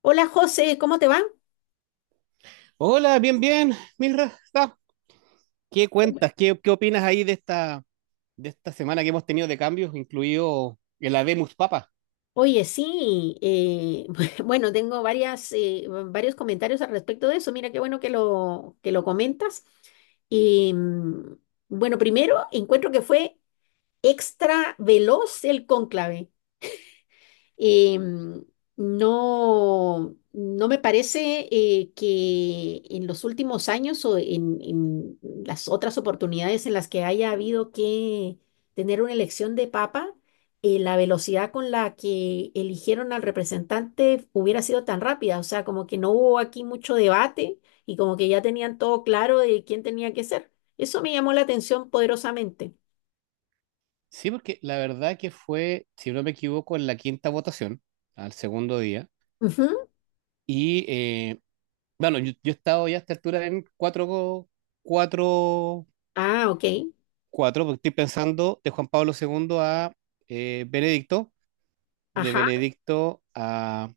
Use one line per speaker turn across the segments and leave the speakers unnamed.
Hola José, ¿cómo te va?
Hola, bien, bien, Mirra. ¿Qué cuentas? ¿Qué opinas ahí de esta semana que hemos tenido de cambios, incluido el Habemus Papa.
Oye, sí, bueno, tengo varios comentarios al respecto de eso. Mira, qué bueno que lo comentas. Y, mm, bueno, primero, encuentro que fue extra veloz el cónclave. Eh, no me parece que en los últimos años o en las otras oportunidades en las que haya habido que tener una elección de papa, la velocidad con la que eligieron al representante hubiera sido tan rápida. O sea, como que no hubo aquí mucho debate y como que ya tenían todo claro de quién tenía que ser. Eso me llamó la atención poderosamente.
Sí, porque la verdad que fue, si no me equivoco, en la quinta votación, al segundo día.
Ujú.
Y eh, yo he estado ya a esta altura en cuatro,
Ah, ok.
cuatro, porque estoy pensando de Juan Pablo II a Benedicto, de
Ajá.
Benedicto a,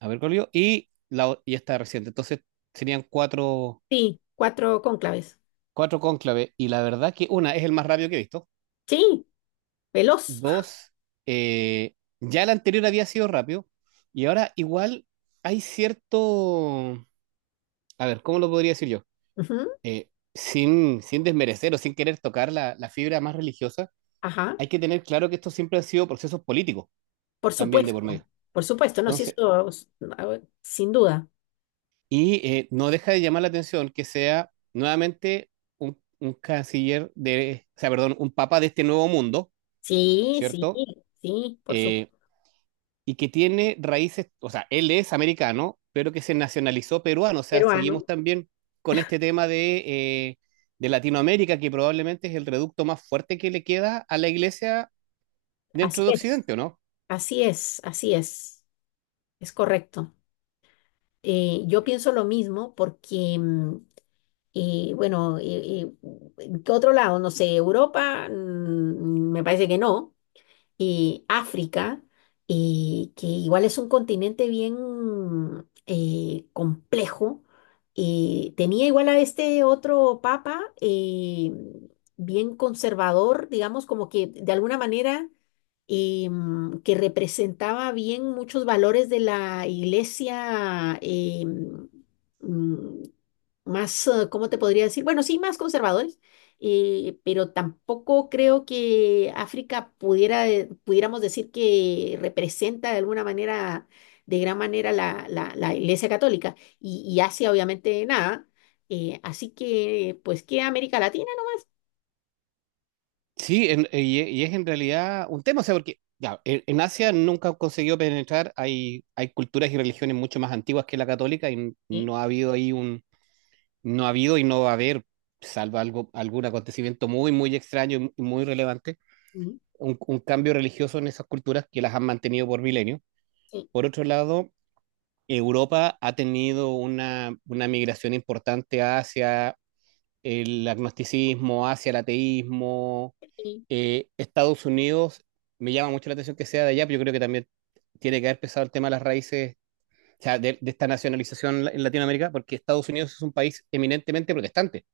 a Bergoglio, y, y esta reciente. Entonces serían cuatro
Sí, cuatro cónclaves.
cuatro cónclaves, y la verdad que una, es el más rápido que he visto.
Sí. Veloz.
Dos, ya el anterior había sido rápido, y ahora igual hay cierto, a ver, ¿cómo lo podría decir yo?
Ujú.
Sin desmerecer o sin querer tocar la fibra más religiosa,
Ajá.
hay que tener claro que esto siempre han sido procesos políticos
Por
también de por
supuesto.
medio.
Por supuesto. No, sí,
Entonces,
a ver, sin duda.
no deja de llamar la atención que sea nuevamente un canciller de, o sea, perdón, un papa de este nuevo mundo,
Sí, sí,
¿cierto?
sí, por
Eh,
supuesto.
y que tiene raíces, o sea, él es americano, pero que se nacionalizó peruano, o sea,
Peruano.
seguimos también con este tema eh, de Latinoamérica, que probablemente es el reducto más fuerte que le queda a la iglesia
Así
dentro de
es.
Occidente, ¿o no?
Así es, así es. Es correcto. Yo pienso lo mismo porque, bueno, ¿qué otro lado? No sé, Europa, me parece que no. Y África, que igual es un continente bien complejo. Tenía igual a este otro papa bien conservador, digamos, como que de alguna manera que representaba bien muchos valores de la iglesia mm, más, ¿cómo te podría decir? Bueno, sí, más conservadores, pero tampoco creo que África pudiéramos decir que representa de alguna manera, de gran manera la iglesia católica y Asia obviamente nada. Así que, pues, ¿qué América Latina? ¿No?
Sí, y es en realidad un tema, o sea, porque ya, en Asia nunca consiguió penetrar, hay culturas y religiones mucho más antiguas que la católica y
Sí.
no ha habido ahí un, no ha habido y no va a haber, salvo algo, algún acontecimiento muy, muy extraño y muy relevante
¿No?
un cambio religioso en esas culturas que las han mantenido por milenios.
Sí,
Por otro lado, Europa ha tenido una migración importante hacia el agnosticismo, hacia el ateísmo. Estados Unidos, me llama mucho la atención que sea de allá, pero yo creo que también tiene que haber pesado el tema de las raíces, o sea, de esta nacionalización en Latinoamérica, porque Estados Unidos es un país eminentemente protestante.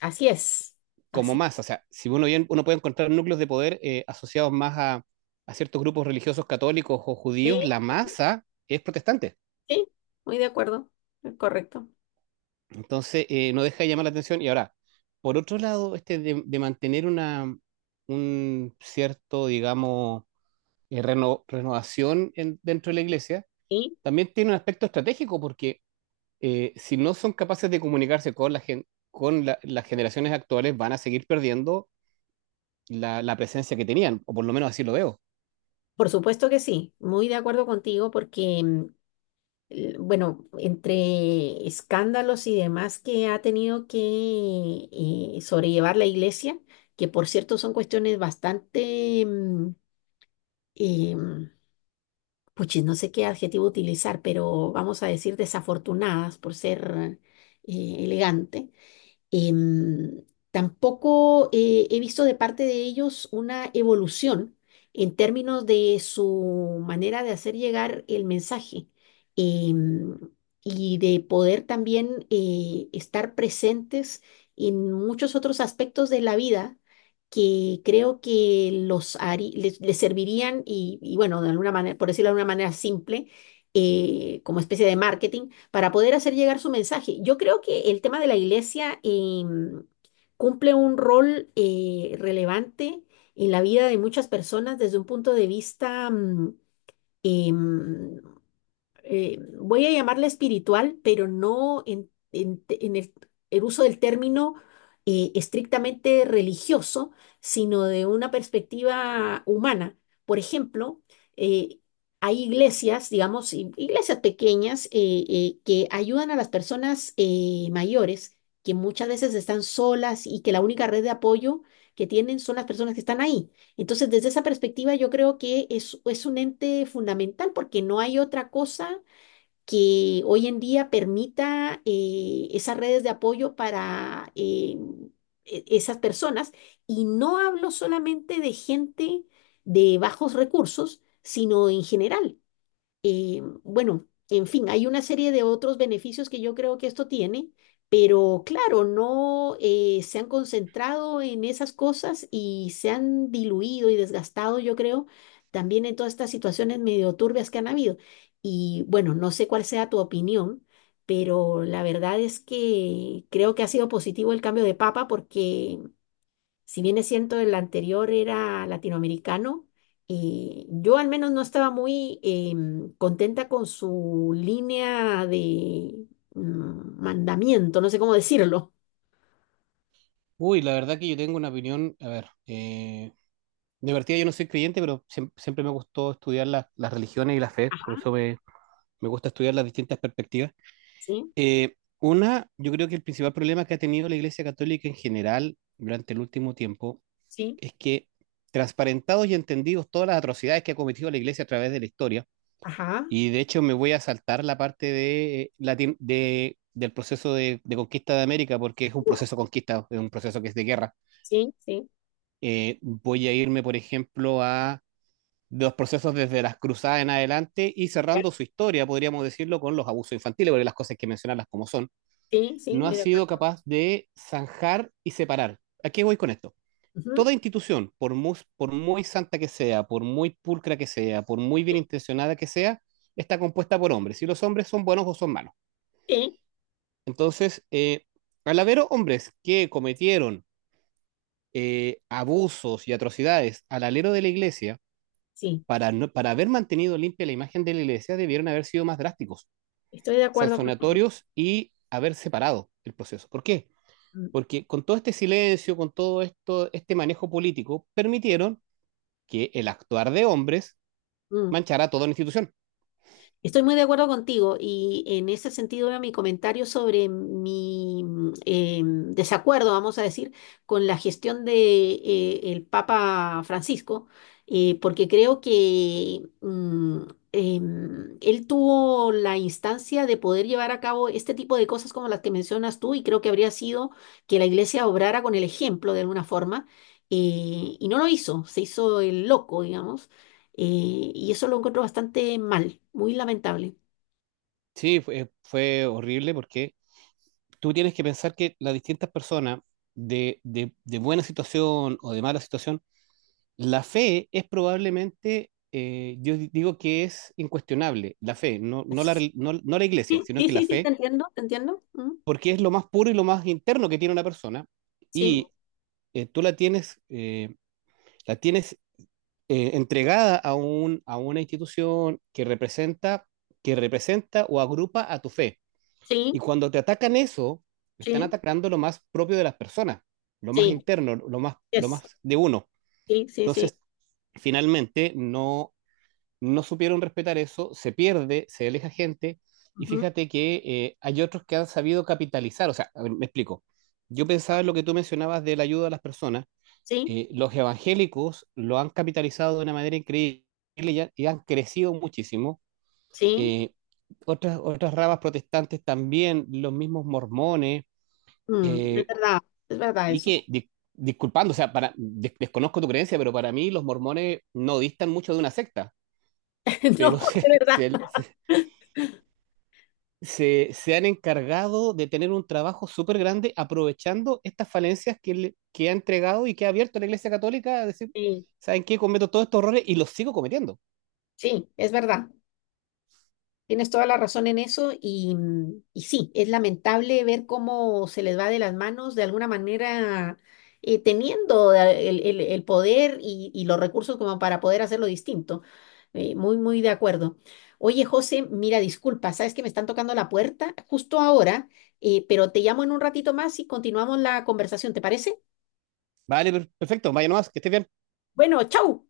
así es,
Como
así.
más. O sea, si uno, bien, uno puede encontrar núcleos de poder asociados más a ciertos grupos religiosos católicos o judíos,
Sí,
la masa es protestante.
sí, muy de acuerdo, es correcto.
Entonces, no deja de llamar la atención. Y ahora, por otro lado, este de mantener una, un cierto, digamos, renovación dentro de la iglesia,
Sí,
también tiene un aspecto estratégico porque si no son capaces de comunicarse con, la gen- con la- las generaciones actuales, van a seguir perdiendo la presencia que tenían, o por lo menos así lo veo.
por supuesto que sí, muy de acuerdo contigo porque, bueno, entre escándalos y demás que ha tenido que sobrellevar la iglesia, que por cierto son cuestiones bastante, eh, puchis, no sé qué adjetivo utilizar, pero vamos a decir desafortunadas por ser elegante. Em, Tampoco he visto de parte de ellos una evolución en términos de su manera de hacer llegar el mensaje em, y de poder también estar presentes en muchos otros aspectos de la vida que creo que les, les servirían y bueno, de alguna manera, por decirlo de una manera simple, como especie de marketing para poder hacer llegar su mensaje. Yo creo que el tema de la iglesia cumple un rol relevante en la vida de muchas personas desde un punto de vista em, voy a llamarla espiritual, pero no en el uso del término estrictamente religioso, sino de una perspectiva humana. Por ejemplo, eh, hay iglesias, digamos, iglesias pequeñas que ayudan a las personas mayores, que muchas veces están solas y que la única red de apoyo que tienen son las personas que están ahí. Entonces, desde esa perspectiva, yo creo que es un ente fundamental porque no hay otra cosa que hoy en día permita esas redes de apoyo para esas personas. Y no hablo solamente de gente de bajos recursos, sino en general. Bueno, en fin, hay una serie de otros beneficios que yo creo que esto tiene, pero claro, no se han concentrado en esas cosas y se han diluido y desgastado, yo creo, también en todas estas situaciones medio turbias que han habido. Y bueno, no sé cuál sea tu opinión, pero la verdad es que creo que ha sido positivo el cambio de papa porque si bien es cierto, el anterior era latinoamericano, y yo al menos no estaba muy contenta con su línea de mandamiento, no sé cómo decirlo.
Uy, la verdad que yo tengo una opinión, a ver, de partida yo no soy creyente, pero siempre me gustó estudiar las religiones y la fe, por
Ajá,
eso me gusta estudiar las distintas perspectivas.
sí,
Yo creo que el principal problema que ha tenido la Iglesia Católica en general durante el último tiempo
sí,
es que transparentados y entendidos todas las atrocidades que ha cometido la Iglesia a través de la historia,
ajá,
y de hecho me voy a saltar la parte de, del proceso de conquista de América, porque es un proceso de conquista, es un proceso que es de guerra.
sí, sí,
Voy a irme, por ejemplo, a de los procesos desde las cruzadas en adelante y cerrando su historia, podríamos decirlo, con los abusos infantiles, porque las cosas hay que mencionarlas como son,
sí, sí,
no ha
muy de acuerdo.
sido capaz de zanjar y separar. ¿A qué voy con esto?
Ujú,
Toda institución, por muy santa que sea, por muy pulcra que sea, por muy bien intencionada que sea, está compuesta por hombres. Y los hombres son buenos o son malos.
sí,
Entonces, al haber hombres que cometieron abusos y atrocidades al alero de la iglesia,
sí,
para, no- para haber mantenido limpia la imagen de la iglesia, debieron haber sido más drásticos,
estoy de acuerdo con...
sancionatorios y haber separado el proceso. ¿Por qué?
Mm.
Porque con todo este silencio, con todo esto, este manejo político, permitieron que el actuar de hombres
Mm.
manchara toda la institución.
Estoy muy de acuerdo contigo y en ese sentido era mi comentario sobre mi desacuerdo, vamos a decir, con la gestión de el Papa Francisco, porque creo que él tuvo la instancia de poder llevar a cabo este tipo de cosas como las que mencionas tú y creo que habría sido que la Iglesia obrara con el ejemplo de alguna forma y no lo hizo, se hizo el loco, digamos. Y eso lo encuentro bastante mal, muy lamentable.
Sí, fue horrible porque tú tienes que pensar que las distintas personas de, de buena situación o de mala situación. La fe es probablemente, digo que es incuestionable, la fe, no la iglesia,
Sí,
sino
sí,
que la
sí, te
fe,
entiendo, te entiendo. Mm.
porque es lo más puro y lo más interno que tiene una persona,
Sí,
y eh, tú la tienes, eh, la tienes entregada a un, a una institución que representa o agrupa a tu fe. Y
sí,
cuando te atacan eso, están
sí,
atacando lo más propio de las personas, lo más
sí,
interno, lo
yes,
más de uno.
sí, sí, sí,
Entonces, finalmente no supieron respetar eso, se pierde, se aleja gente, y
ujú,
fíjate que hay otros que han sabido capitalizar, o sea, a ver, me explico, yo pensaba en lo que tú mencionabas de la ayuda a las personas,
sí,
los evangélicos lo han capitalizado de una manera increíble y, y han crecido muchísimo,
sí,
eh, otras, otras ramas protestantes también, los mismos mormones,
mm,
eh,
es verdad
y que,
eso.
disculpando, o sea, desconozco tu creencia, pero para mí los mormones no distan mucho de una secta,
No,
pero
es
se,
verdad.
se- se han encargado de tener un trabajo súper grande aprovechando estas falencias que, que ha entregado y que ha abierto la Iglesia Católica a decir,
Sí,
¿saben qué? Cometo todos estos errores y los sigo cometiendo.
sí, es verdad. Tienes toda la razón en eso y, mm, y sí, es lamentable ver cómo se les va de las manos de alguna manera teniendo el poder y los recursos como para poder hacerlo distinto. Muy, muy de acuerdo. Oye, José, mira, disculpa, sabes que me están tocando la puerta justo ahora, pero te llamo en un ratito más y continuamos la conversación, ¿te parece?
Vale, perfecto, vaya nomás, que estés bien.
Bueno, chau.